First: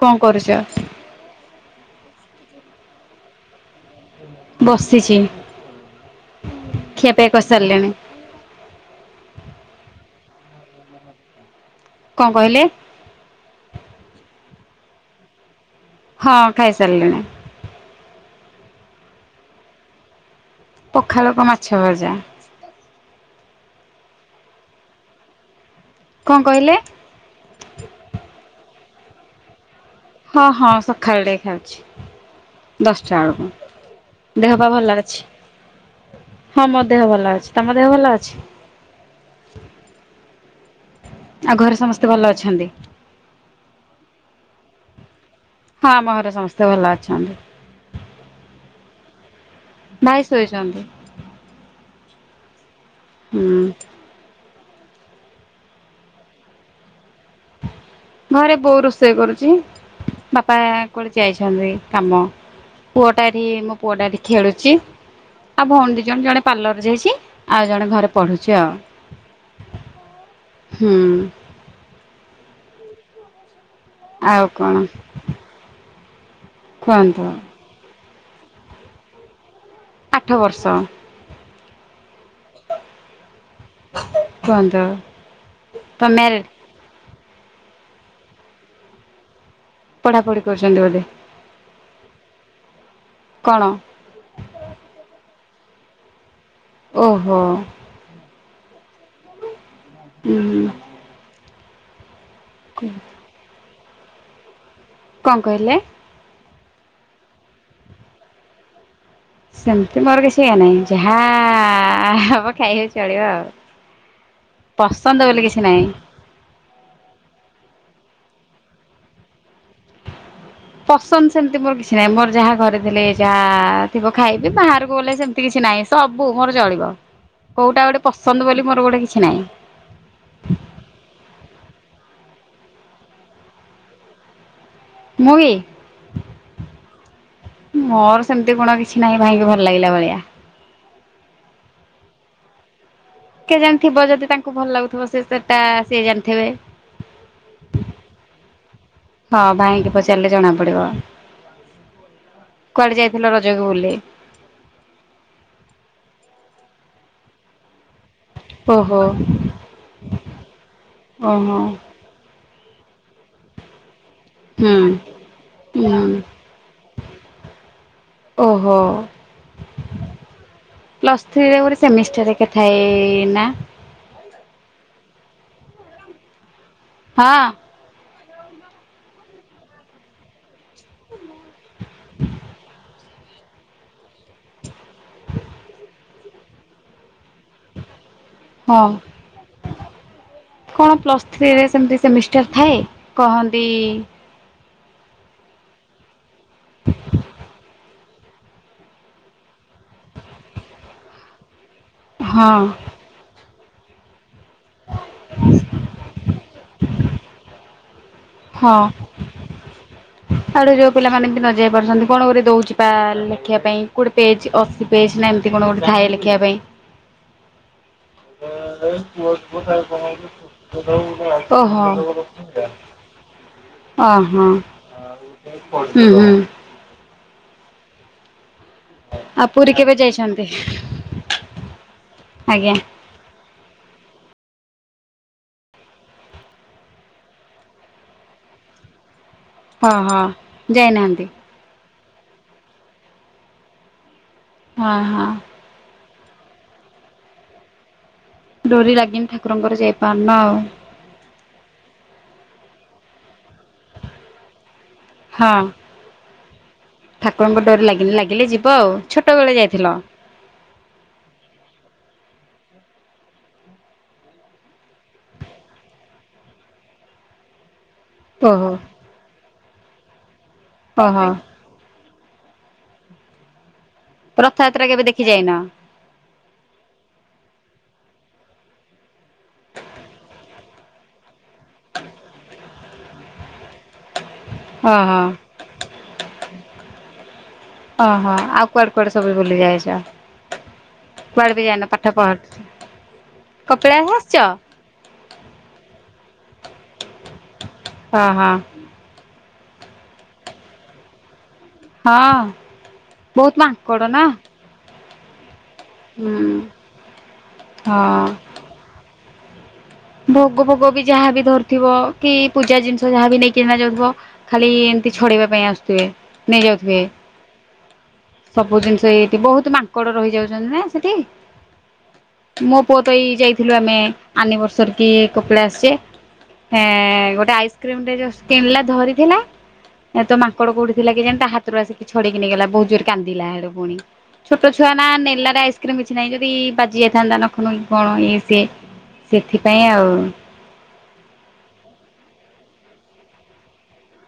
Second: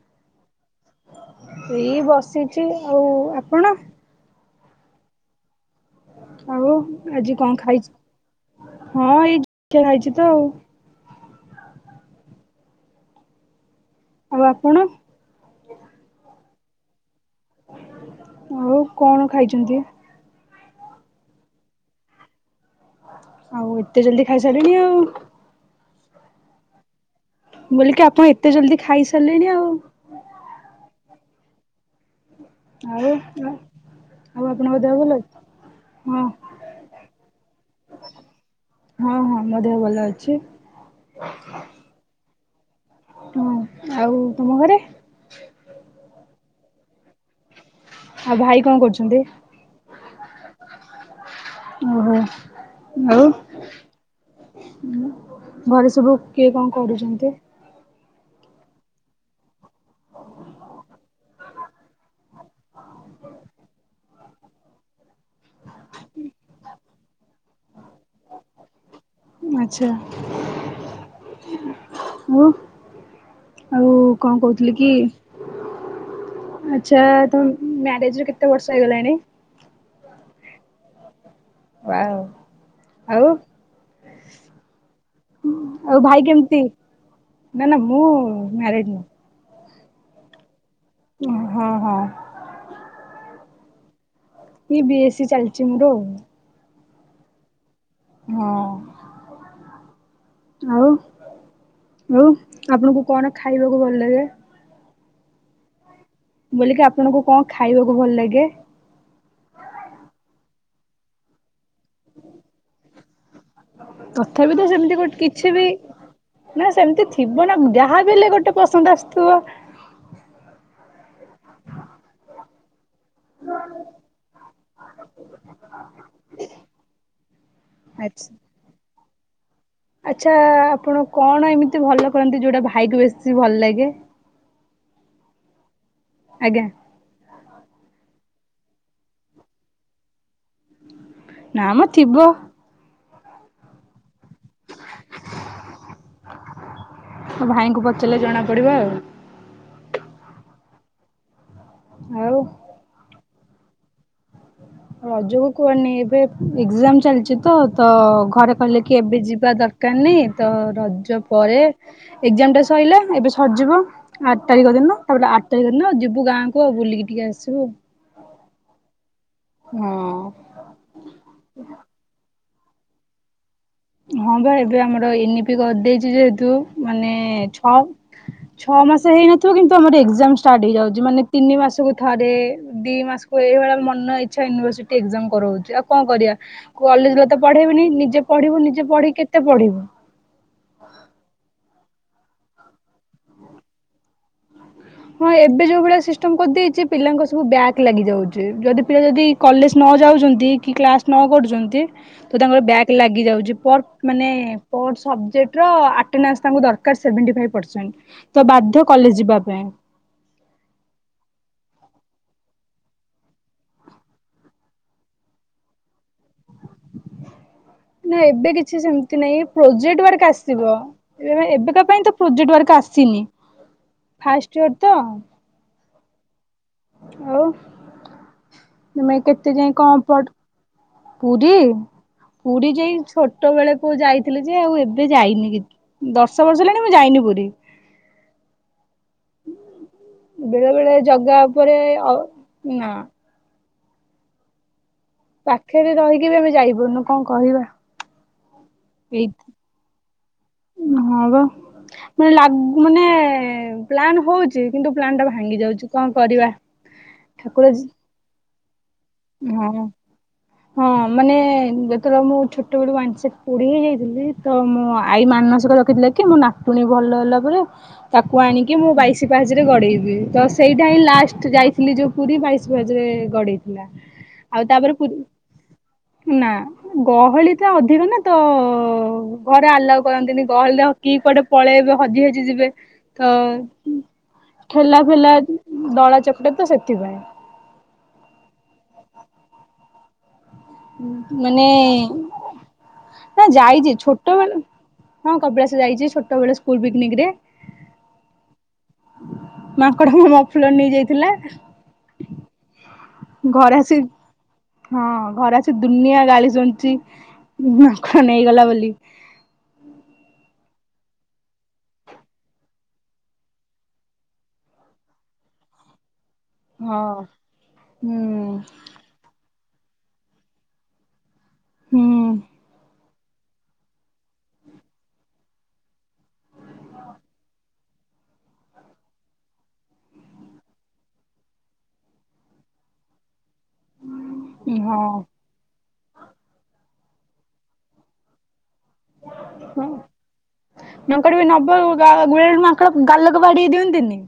କଣ କରୁଛ? ଏଇ ବସିଚି ଆଉ ଆପଣ? ବସିଚି। ଆଉ ଆଜି କଣ ଖାଇଚ ହଁ ଏଇ [unintelligible] ଖାଇଚି ତ ଆଉ। କଣ କହିଲେ। ଆଉ ଆପଣ? ହଁ ଖାଇ ସାରିଲିଣି। ଆଉ କଣ ଖାଇଚନ୍ତି? ପଖାଳକୁ ମାଛ ଭଜା। ଆଉ ଏତେ ଜଲ୍ଦି ଖାଇ ସାରିଲେଣି ଆଉ। କଣ କହିଲେ? ମୁଁ କଇଲିକି ଆପଣ ଏତେ ଜଲ୍ଦି ଖାଇ ସାରିଲେଣି ଆଉ। ହଁ ହଁ ସକାଳେ ଖାଉଚି। ଆଉ ଦଶଟାବେଳକୁ ଆଉ ଦେହପା ଭଲ ଅଛି? ହଁ ହଁ। ହଁ ମୋ ଦେହ ଭଲ ଅଛି ତମ ଦେହ ଭଲ ଅଛି? ହଁ ହଁ ମୋ ଦେହ ଭଲ ଅଛି। ଆଉ ଘରେ ସମସ୍ତେ ଭଲ ଅଛନ୍ତି? ହଁ ଆଉ ତମ ଘରେ? ହଁ ଆମ ଘରେ ସମସ୍ତେ ଭଲ ଅଛନ୍ତି। ଆଉ ଭାଇ କଣ କରୁଚନ୍ତି ଭାଇ ଶୋଇଛନ୍ତି। ଓହୋ। ଆଉ ହୁଁ ଘରେ ସବୁ କିଏ କଣ କରୁଚନ୍ତି? ଘରେ ବୋଉ ରୋଷେଇ କରୁଚି। ବାପା କୋଆଡ଼େ ଯାଇନ୍ତି କାମ ପୁଅଟା ଏଠି ମୋ ପୁଅଟା ଏଠି ଖେଳୁଚି। ଆଉ ଭଉଣୀ ଦୁଇ ଜଣ ଜଣେ ପାର୍ଲରରେ ଯାଇଚି ଆଉ ଜଣେ ଘରେ ପଢୁଚି ଆଉ। ଆଚ୍ଛା। ହୁଁ। ଆଉ? ଉ କଣ କହୁଥିଲି କି ଆଚ୍ଛା କୁହନ୍ତୁ? ତ ମ୍ୟାରେଜର କେତେ ବର୍ଷ ହେଇଗଲାଣି? ଆଠ ବର୍ଷ। ୱାଓ ଆଉ? କୁହନ୍ତୁ ତ ଆଉ ଭାଇ ମ୍ୟାରେଡ୍ କେମିତି? ନା ନା ମୁଁ ମ୍ୟାରେଡ ନୁହଁ। ପଢାପଢି କରୁଛନ୍ତି ବୋଧେ? ଉଁ ହଁ ହଁ। କଣ? ଇ ବି ଏସ ସି ଚାଲିଛି ମୋର। ଓହୋ। ଉଁ ହଁ ଆଉ। ଆଉ ଆପଣଙ୍କୁ କଣ ଖାଇବାକୁ ଭଲ ଲାଗେ? କଣ କହିଲେ? ମୁଁ କହିଲି ଆପଣଙ୍କୁ କଣ ଖାଇବାକୁ ଭଲ ଲାଗେ? ସେମିତି ମୋର କିଛି ଇଏ ନାହିଁ ଯାହା ହବ ଖାଇଲେ ଚଳିବ ଆଉ। ତଥାପି ତ ସେମିତି ଗୋଟ ପସନ୍ଦ ବୋଲି କିଛି ବି। ନାହିଁ। ନା ସେମିତି ଥିବ ନା ଯାହା ବି ହେଲେ ଗୋଟେ ପସନ୍ଦ ଆସୁଥିବ। ପସନ୍ଦ ସେମିତି ମୋର କିଛି ନାହିଁ ମୋର ଯାହା ଘରେ ଦେଲେ। ଯାହା ଥିବ ଖାଇବି ବାହାରକୁ ଗଲେ ସେମିତି କିଛି ନାହିଁ ସବୁ ମୋର ଚଳିବ। କୋଉଟା ଗୋଟେ ଆଚ୍ଛା। ପସନ୍ଦ ବୋଲି ମୋର ଗୋଟେ କିଛି ନାହିଁ। ଆଚ୍ଛା ଆପଣ କଣ ଏମିତି ଭଲ କରନ୍ତି ଯୋଉଟା ଭାଇ କୁ ବେଶୀ ଭଲ ଲାଗେ? ମୁ କି? ଆଜ୍ଞା। ମୋର ସେମିତି ଗୁଣ କିଛି ନାହିଁ ଭାଇଙ୍କୁ ଭଲ ଲାଗିଲା ଭଳିଆ। ନାମ ଥିବ। କେଜାଣି ଥିବ ଯଦି ତାଙ୍କ କୁ ଭଲ ଲାଗୁଥିବ ସେ ସେଟା ସିଏ ଜାଣିଥିବେ। ମୋ ଭାଇଙ୍କୁ ପଚାରିଲେ ଜଣା ପଡ଼ିବ ଆଉ। ହଁ ଭାଇଙ୍କି ପଚାରିଲେ ଜଣା ପଡିବ। ଆଉ। କୁଆଡେ ଯାଇଥିଲ ରଜକୁ ବୁଲି? ରଜକୁ କୁହନି ଏବେ ଏକ୍ଜାମ ଚାଲିଛି ତ ତ ଘରେ କହିଲେ କି ଓହୋ ଏବେ ଯିବା ଦରକାର ନାହିଁ ତ ରଜ ଓହୋ ପରେ। ଏକ୍ଜାମ ଟା ସଇଲା ଏବେ ସରିଯିବ। ଆଠ ହୁଁ ତାରିଖ ଦିନ ତାପ [unintelligible] ଆଠ ତାରିଖ ଦିନ ହୁଁ ଯିବୁ ଗାଁକୁ ଆଉ ବୁଲିକି ଟିକେ ଆସିବୁ। ଓହୋ। ହୁଁ। ପ୍ଲସ୍ ଥ୍ରୀରେ ଗୋଟେ ସେମିଷ୍ଟାର ହେରିକା ଥାଏ ନା? ହଁ ବା ଏବେ ଆମର ଏନ ଇ ପି କରିଦେଇଛି ଯେହେତୁ ମାନେ ହଁ। ଛଅ। ଛଅ ମାସ ହେଇନଥିବ କିନ୍ତୁ ଆମର ଏକ୍ଜାମ ଷ୍ଟାର୍ଟ ହେଇଯାଉଛି ମାନେ ତିନି ମାସକୁ ଥରେ ଦି ମାସ ତ ଏଇଭଳିଆ ମନ ଇଚ୍ଛା ୟୁନିଭର୍ସିଟି ଏକ୍ଜାମ କରଉଛି ଆଉ କଣ କରିବା। କଲେଜଲେ ତ ପଢେଇବେନି ନିଜେ ପଢିବୁ ହଁ ନିଜେ ପଢିକି କେତେ ପଢିବୁ। କଣ ପ୍ଲସ୍ ଥ୍ରୀରେ ସେମିତି ସେମିଷ୍ଟାର ଥାଏ କହନ୍ତି? ହଁ ଏବେ ଯୋଉ ଭଳିଆ ସିଷ୍ଟମ କରିଦେଇଛି ପିଲାଙ୍କ ସବୁ ବ୍ୟାକ ଲାଗି ଯାଉଛି ଚି ଯଦି ପିଲା ଯଦି କଲେଜ ନ ଯାଉଛନ୍ତି କି କ୍ଲାସ ନ କରୁଛନ୍ତି ତ ହଁ ତାଙ୍କର ବ୍ୟାକ। ଲାଗିଯାଉଛି ପର ମାନେ ପର ସବଜେକ୍ଟର ଆ ଆଟେନାନ୍ସ ତାଙ୍କୁ ଦରକାର ସେଭେଣ୍ଟି ଫାଇବ ପର୍ଶେଣ୍ଟ ତ ବାଧ୍ୟ କଲେଜ ଯିବା ପାଇଁ। ଆଡେ ଯୋଉ ପିଲାମାନେ ବି ନ ଯାଇ ପାରୁଛନ୍ତି କଣ ଗୋରେ ଦଉଛି ପା ଲେଖିବା ପାଇଁ କୋଉଠି ପେଜ ଅସ ପେଜ ନା ଏମିତି କଣ ଗୋଟେ ଥାଏ ଲେଖିବା ପାଇଁ। [inaudible] ଏବେ କିଛି ଓହୋ ସେମିତି ହୁଁ ନାଇଁ ପ୍ରୋଜେକ୍ଟ ୱାର୍କ ଆସିବ ଏ ହୁଁ ଏବେକା ପାଇଁ ତ ପ୍ରୋଜେକ୍ଟ ୱାର୍କ ଆସିନି। ଫାଷ୍ଟ ଇୟର ତ। ହୁଁ ହୁଁ। ଆଉ। ତମେ ଆଉ କେତେ ପୁରୀ ଯାଇ କେବେ କଣ ପ ଯାଇଛନ୍ତି? ପୁରୀ ପୁରୀ ଆଜ୍ଞା ଯାଇ ଛୋଟ ଛୋଟବେଳେ କୁଉ ଯାଇଥିଲି ଯେ ଆଉ ଏବେ ଯାଇନି କି ଦର୍ଶ ବର୍ଷ ହେଲାଣି ମୁଁ ଯାଇନି ପୁରୀ। ହଁ ହଁ ବେଳେ ବେଳେ ଯାଇନାହାନ୍ତି ଜଗା ଉପରେ ଅ ନା। ହଁ ହଁ। ପାଖରେ ରହିକି ବି ଆମେ ଯାଇପାରୁୁନୁ କଣ କହିବା। ଡୋରି ଲାଗିନି ଠାକୁରଙ୍କର ଯାଇପାରୁନ ଆଉ। ହଁ ବା ପୁଣି ଲାଗୁ ମାନେ ପ୍ଲାନ ହଉଛି। କିନ୍ତୁ ପ୍ଲାନ୍ ଟା ହଁ ଭାଙ୍ଗି ଯାଉଛି କଣ କରିବା ଠାକୁରଙ୍କ ଠାକୁର ଡୋରି ଲାଗିଲେ ଯିବ ଆଉ ଛୋଟ ବେଳେ ଯାଇଥିଲ। ହଁ। ହଁ ମାନେ ଯେତେବେଳେ ମୁଁ ଛୋଟବେଳୁ ୱାନ ସାଇଡ ପୋଡି ହେଇ ଯାଇଥିଲି ତ ମୋ ଆଈ ମାନସିକ ରଖିଥିଲା। କି ମୋ ନାତୁଣୀ ଭଲ ହେଲା ପରେ ତାକୁ ଓହୋ ଆଣିକି ମୁଁ ବାଇଶି ପାହାଚରେ ଗଡ଼େଇବି ତ ସେଇଟା ହିଁ ଓହୋ ଲାଷ୍ଟ ଯାଇ ଗଲି ଯୋଉ ପୁରୀ ବାଇଶି ପାହାଚ ରେ ଗଡେଇଥିଲା। ଆଉ ରଥଯାତ୍ରା ତାପରେ କେବେ ଦେଖି ଯାଇନ ପୁରୀ ନା। ଗହଳି ତ ଅଧିକ ନା ତ ଘରେ ଆଲାଉ କରନ୍ତିନି ଗହଳିରେ କିଏ କୁଆଡେ। ପଳେଇବେ ହଜି ହାଜି ଯିବେ ତ ଠେଲା ଓହୋ ପେଲା ଦଳା ଚକଟ ତ ସେଥିପାଇଁ। ଅହ ଆଉ କୁଆଡେ କୁଆଡେ ସବୁ ଭୁଲି ଯାଇଛ। କୁଆଡେ ମାନେ ବି ଯାଇନ ପାଠ ପଢ ନାଇଁ ଯାଇଛି କପିଳାସ ଆସିଛ ଛୋଟ ବେଳୁ ହଁ କପିଳାଶ ଯାଇଛି ଛୋଟବେେଳେ ସ୍କୁଲ ପିକନିକ ରେ। ହଁ ହଁ। ମାଙ୍କଡ ମୁହାଁ ମୋ ଫୁଲ ନେଇ ଯାଇଥିଲା। ହଁ। ବହୁତ ଘରେ ମାଙ୍କଡ ନା ଆସିକି ହଁ ଘର ଦୁନିଆ ହୁଁ ଗାଳି ଶୁଣିଛି ମାଙ୍କଡ଼ ହଁ ନେଇଗଲା ବୋଲି। ଭୋଗ ଭୋଗ ବି ଯାହାବି ଧରୁଥିବ କି ପୂଜା ଜିନିଷ ଯାହାବ ନେଇ କିନା ଯାଉଥିବ। ଖାଲି ଏମିତି ଛଡେଇବା ପାଇଁ ଆସୁଥିବେ ହଁ। ନେଇଯାଉଥିବେ ହୁଁ ସବୁ ଜିନଷ ସେଇଠି ବହୁତ ମାଙ୍କଡ ରହିଯାଉଛନ୍ତି ନା ସେଠି ହୁଁ ମୋପୁଅ ତଏଇ ଯାଇଥିଲୁ ଆମେ ଆନିଭର୍ସରୀ କି କପିଲାଶ ଯେ। ହଁ ଗୋଟେ ଆଇସ୍କ୍ରିମଟେ ଜଷ୍ଟ କିଣିଲା ଧରିଥିଲା। ଏ ତ ମାଙ୍କଡ କୋଉଠିଥିଲା କେଜାଣି ତା ହାତରୁ ଆସିକି ଛଡେଇକି ନେଇଗଲା ବହୁତ ଜୋ କାନ୍ଦିଲା ହେଠୁ। ଛୋଟ ଛୁଆ ନା ହଁ। ନେଲା କିଛି ନାହିଁ ଯଦି ବାଜି ଯାଇଥାନ୍ତା ନଖ ନୁଖୀ କଣ ଇଏ ସିଏ ସେଥିପାଇଁ ଆଉ। ମାଙ୍କଡ ବି ନବ ଗୁରେ ମାଙ୍କଡ ଗାଲକୁ ବାଡେଇ ଦିଅନ୍ତିନି।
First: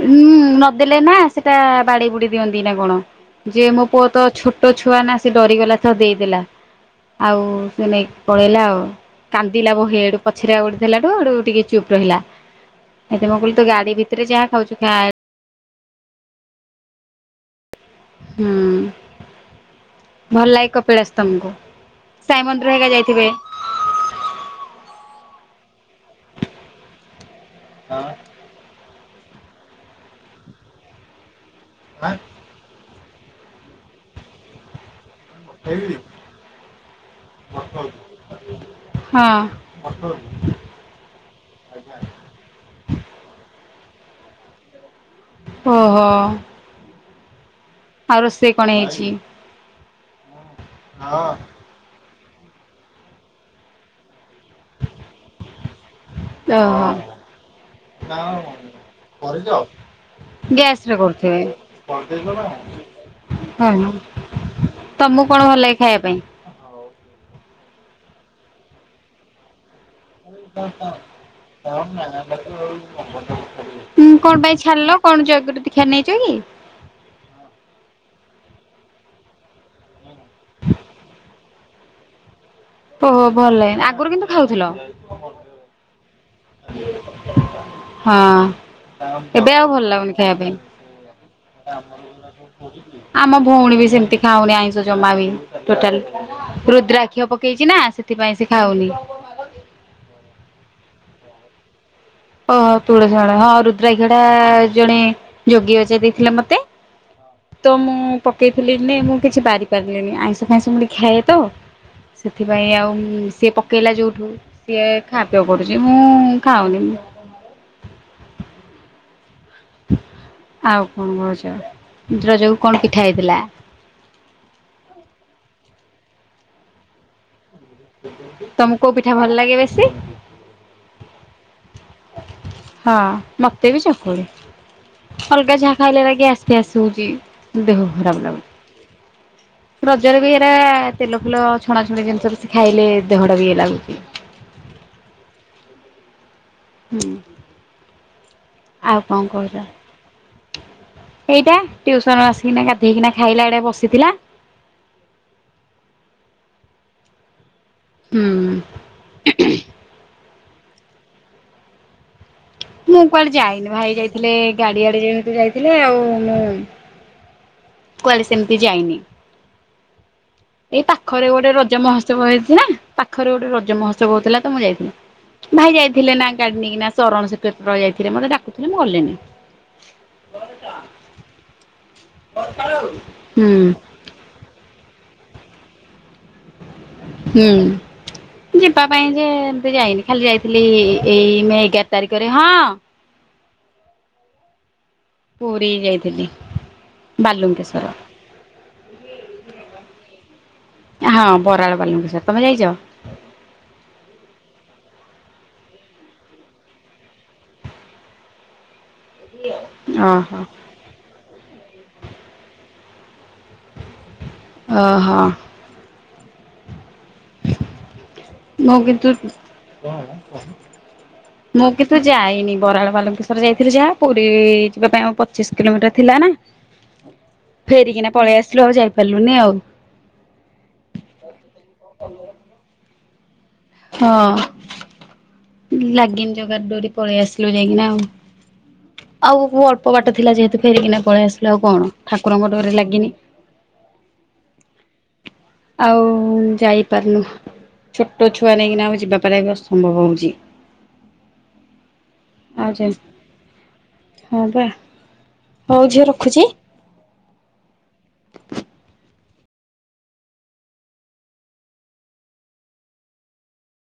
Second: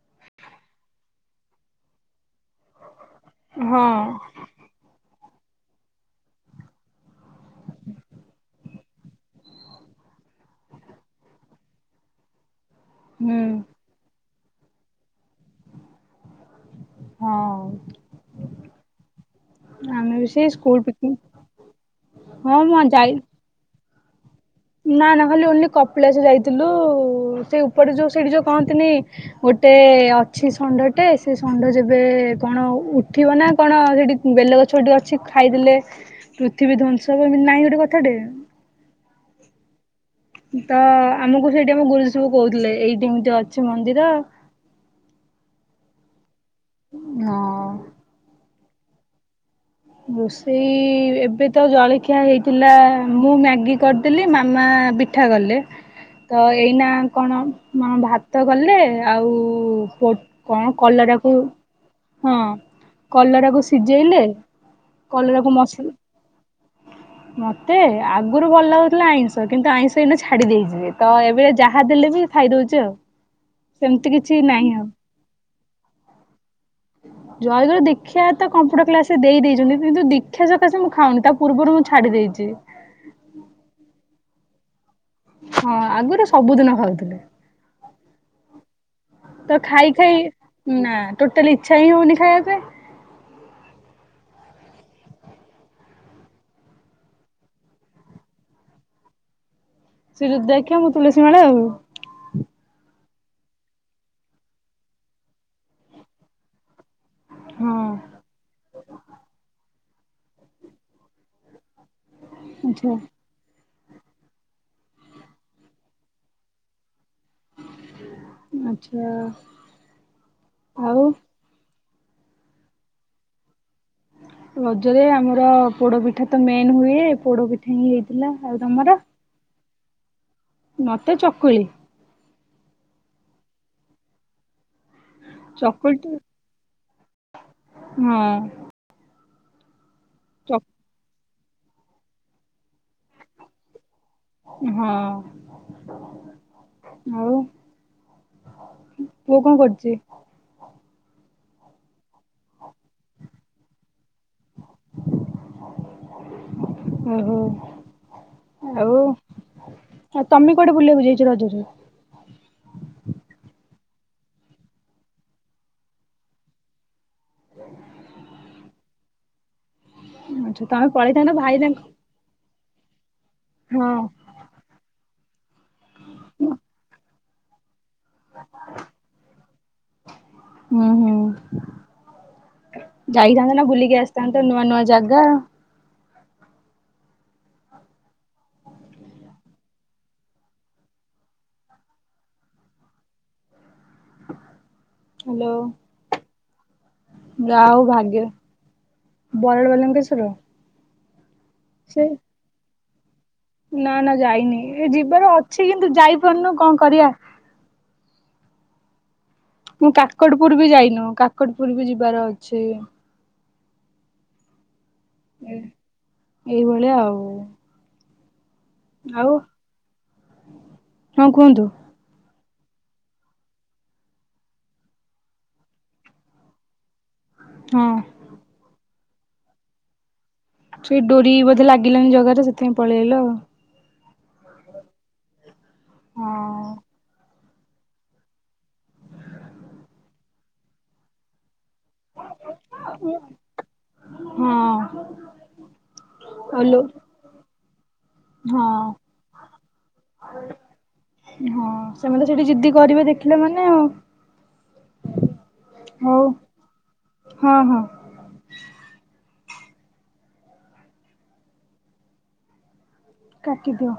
ହୁଁ ନଦେଲେ ନା ସେଟା ବାଡି ବୁଡି ଦିଅନ୍ତି ନା କଣ ଯେ ହଁ ମୋ ପୁଅ ତ ଛୋଟ ଛୋଟ ଛୁଆ ନା ସେ ଡରିଗଲା ଦେଇଦେଲା ଆଉ ସେ ନେଇକି ପଳେଇଲା ଆଉ। କାନ୍ଦିଲା ବହେ ହେଠୁ ପଛରେ ଆଉ ଗୋଟେ ଦେଲା ଠୁୁ ଟିକେ ଚୁପ୍ ରହିଲା। ଏଠୁ ମୁଁ ହୁଁ କହିଲି ତୁ ଗାଡି ଭିତରେ ଯାହା ଖାଉଛୁ ଖା। ହଁ। ହୁଁ। ଆମେ ବି ଭଲ ସେଇ ଲାଗେ ସ୍କୁଲ କପିଳାସ ପିକନିକ ତମକୁ ସାଇ ହଁ ମନ୍ଦିର ମୁଁ ହେକା ଯାଇ ଯାଇଥିବେ। ନା ନା ଖାଲି ଓନ୍ଲି କପିଳାସ ଯାଇଥିଲୁ ସେ ଉପରେ ଯୋଉ ସେଇଠି ଯୋଉ କହନ୍ତିନି। ଗୋଟେ ଅଛି ଷଣ୍ଢଟେ ସେ ଷଣ୍ଢ ଯେବେ ଏବେ କଣ ଉଠିବ ନା କଣ ସେଠି ବେଲଗଛ ଟେ ଅଛି ଖାଇଦେଲେ ପୃଥିବୀ ଧ୍ୱଂସ ଏମିତି ନାହିଁ ଗୋଟେ କଥା ଟେ। ହଁ। ତ ଆମକୁ ସେଇଠି ଆମ ଗୁରୁଜୀ ସବୁ କହୁଥିଲେ ଏଇଠି ଏମିତି ଅଛି ମନ୍ଦିର ଓହୋ। ହଁ। ଆଉ ରୋଷେଇ କଣ ହେଇଚି। ରୋଷେଇ ଏବେ ତ ଜଳଖିଆ ହେଇଥିଲା ମୁଁ ମ୍ୟାଗି କରିଦେଲି ମାମା ପିଠା କଲେ। ତ ଏଇନା ଓହୋ କଣ ମାମ ଭାତ କଲେ ଆଉ ପୋ କଣ ଗ୍ୟାସ ରେ କଲରାକୁ କରୁଥିବେ ହଁ କଲରାକୁ ଓହୋ। ସିଝେଇଲେ ତମକୁ କଣ କାଲରାକୁ ଭଲ ଲାଗେ ଖାଇବା ପାଇଁ ମସଲା ମତେ ଆଗରୁ ଭଲ ଲାଗୁଥିଲା ଆଇଁସ କିନ୍ତୁ ଆଇଁଷ ଏଇନା ଛାଡି ଦେଇଚେ ତ ଏବେ ଯାହା ଦେଲେ ବି ଖାଇଦଉଛି ଆଉ। ସେମିତି ହୁଁ କିଛି କଣ ପାଇଁ ନାହିଁ ଛାଡିଲ କଣ ଜୟଗୁରୁ ଦୀକ୍ଷା ନେଇଚ କି? ଜୟଗୁର ଦୀକ୍ଷା ତ କମ୍ପୁଟର କ୍ଲାସରେ ଦେଇଦେଇଚନ୍ତି କିନ୍ତୁ ଦୀକ୍ଷା ସକାଶେ ମୁଁ ଖାଉନି ତା ପୂର୍ବରୁ ମୁଁ ଛାଡ଼ି ଦେଇଚି ଓହୋ ଭଲ ଲାଗେନି ଆଗରୁ କିନ୍ତୁ ଖାଉଥିଲ। ହଁ ଆଗରୁ ସବୁଦିନ ଖାଉଥିଲେ। ହଁ ଏବେ ତ ଆଉ ଭଲ ଖାଇ ଲାଗୁନି ଖାଇ ଖାଇବା ପାଇଁ। ନା ଟୋଟାଲି ଇଚ୍ଛା ହିଁ ହଉନି ଖାଇବା ପାଇଁ। ଆମ ଭଉଣୀ ବି ସେମିତି ଖାଉନି ଆଇଁଷ ଜମା ବି ଟୋଟାଲ। ରୁଦ୍ରାକ୍ଷ ପକେଇଚି ନା ସେଥିପାଇଁ ସେ ଖାଉନି। ସେ ରୁଦ୍ରାକ୍ଷ ମୁଁ ତୁଲସୀ ମାଳା ଆଉ। ଓହୋ ତୁଳସି ମାଳା ହଁ ହଁ ରୁଦ୍ରାକ୍ଷ ଜଣେ ଯୋଗୀ ଅଜା ଦେଇଥିଲେ ମତେ। ହୁଁ [inaudible] ତ ମୁଁ ପକେଇଥିଲି ନି ମୁଁ କିଛି ବାରି ପାରିଲିନି ଆଇଁଷ ଫାଇଁଷ ମୁ ଟିକେ ଖାଏ ତ ସେଥିପାଇଁ ଆଚ୍ଛା ଆଉ ସେ ପ ପକେଇଲା ଯଉଠୁ ସିଏ ଖା ପିଅ କରୁଛି ମୁଁ ଖାଉନି ମୁଁ ଆଚ୍ଛା। ଆଉ କଣ କହୁଚ ରଜକୁ କଣ ପିଠା ହେଇଥିଲା। ରଜରେ ଆମର ପୋଡପିଠା ତ ମେନ ହୁଏ ପୋଡପି ତମକୁ କୋଉ ପିଠା ଭଲ ଲାଗେ ବେଶି। ମତେ ଚକୁଳି। ହଁ ମତେ ବି ଚକୁଳି। ଅଲଗା ଯାହା ଖାଇଲା ହେରା ଚକୁଳିଟି ଗ୍ୟାସ ଫ୍ୟାସ ହଉଚି ଦେହ ହଁ ଖରାପ ଲାଗୁଚି। ରଜରେ ବି ଏରା ଚ ତେଲ ଫୁଲ ଛଣାଛଣି ଜିନିଷ ବେଶୀ ଖାଇଲେ ଦେହଟା ବି ଇଏ ଲାଗୁଚି। ହଁ। ହୁଁ ଆଉ ଆଉ ପୁଅ କହୁଛ କଣ କରୁଚି। ଏଇଟା ଟ୍ୱିଉସନ ଆସିକିନା ଗାଧେଇକିନା ଖାଇଲା ଏଡେ ବସିଥିଲା। ଓହୋ। ଆଉ ଆଉ ତମେ ହୁଁ କୋଆଡେ ବୁଲିବାକୁ ଯାଇଚ ରଜରେ। ମୁଁ କୁଆଡେ ଯାଇନି ଭାଇ ଯାଇଥିଲେ ଗାଡିଆଡେ ଯେହେତୁ ଯାଇଥିଲେ ଆଉ ମୁଁ କୁଆଡେ ସେମିତି ଯାଇନି। ଆଚ୍ଛା ଏଇ ତମେ ପାଖରେ ପଳେଇଥାନ୍ତ ଗୋଟେ ଭାଇ ରଜ ତାଙ୍କ ମହୋତ୍ସବ ହେଇଥିଲା ପାଖରେ ଗୋଟେ ରଜ ହଁ ମହୋତ୍ସବ ହଉଥିଲା ତ ମୁଁ ଯାଇଥିନି। ଭାଇ ଯାଇଥିଲେ ନା ଗାଡିନେଇ କିନା ଶରଣ ସି କ୍ଷେତ୍ର ଯାଇଥିଲେ ମତେ ଡାକୁଥିଲେ ମୁଁ ଗଲିନି। ହୁଁ ହୁଁ ହୁଁ। ତାଙ୍କେ ତ ନୂଆ ନୂଆ ଜାଗା ହୁଁ। ଯିବା ପାଇଁ ଯେ ଏମତି ଯାଇନି ଖାଲି ଯାଇଥିଲି ଏ ଏଇ ମେ ଏଗାର ତାରିଖରେ ହଁ। ପୁରୀ ଯାଇଥିଲି। ଯାହଉ ବାଲୁଙ୍କେଶ୍ୱର। ଭାଗ୍ୟ ବରାଳ ବାଲୁଙ୍କେଶ୍ୱର। ହଁ ବରାଳ ବାଲଙ୍କେଶ୍ୱର। ତମେ ଯାଇଛ? ନା ନା ଯାଇନି ଏ ଯିବାର ଅଛି କିନ୍ତୁ ଯାଇପାରୁନୁ କଣ କରିବା। ମୁଁ ଓହୋ କାକଟପୁର ବି ଯାଇନୁ କାକଟପୁର ବି ଯିବାର ଅଛି। ଓ ହୋ। ଏ ଏଇଭଳିଆ ଆଉ। ମୁଁ କିନ୍ତୁ, ଆଉ ହଁ କୁହନ୍ତୁ ମୁଁ କି ତୁ ଯାଇନି ବରାଳ ବାଲୁଙ୍କେଶ୍ୱର ଯାଇଥିଲୁ ଯାହା। ପୁରୀ ଯିବା ପାଇଁ ଆଉ ପଚିଶ କିଲୋମିଟର ଥିଲା ନା ହଁ। ଫେରିକିନା ପଳେଇ ଆସିଲୁ ଆଉ ଯାଇପାରିଲୁନି ଆଉ। ସେଇ ଡୋରି ବଧେ ଲାଗିଲାନି ଜଗାର ସେଥିପାଇଁ ପଳି ଆଇଲୁ ଆଉ। ହଁ ଲାଗିନି ଜଗାର ଡୋରି ପଳେଇ ଆସି ଥିଲୁ ଯାଇକିନା ଆଉ। ଆଉ ଅଳ୍ପ ବାଟ ଥିଲା ଯେହେତୁ ଫେରିକିନା ପଳେଇ ଆସିଲୁ ଆଉ କଣ? ଠାକୁରଙ୍କ ଡୋରି ଲାଗିନି। ହଁ। ଆଉ ହଁ ଓଲୋ ଯାଇପାରୁନୁ ଛୋଟ ଛୁଆ ହଁ। ନେଇକିନା ଆଉ ଯିବାପାର ବି ଅସମ୍ଭବ ହଉଛି। ହଁ ସେମାନେ ସେଇଠି ଆଉ ଜିଦି ଯେ କରିବେ ଦେଖିଲେ ମାନେ ଆଉ। ହଁ ବା ହଉ ଝିଅ ରଖୁଛି। ହଁ ହଁ। କାଟିଦିଅ।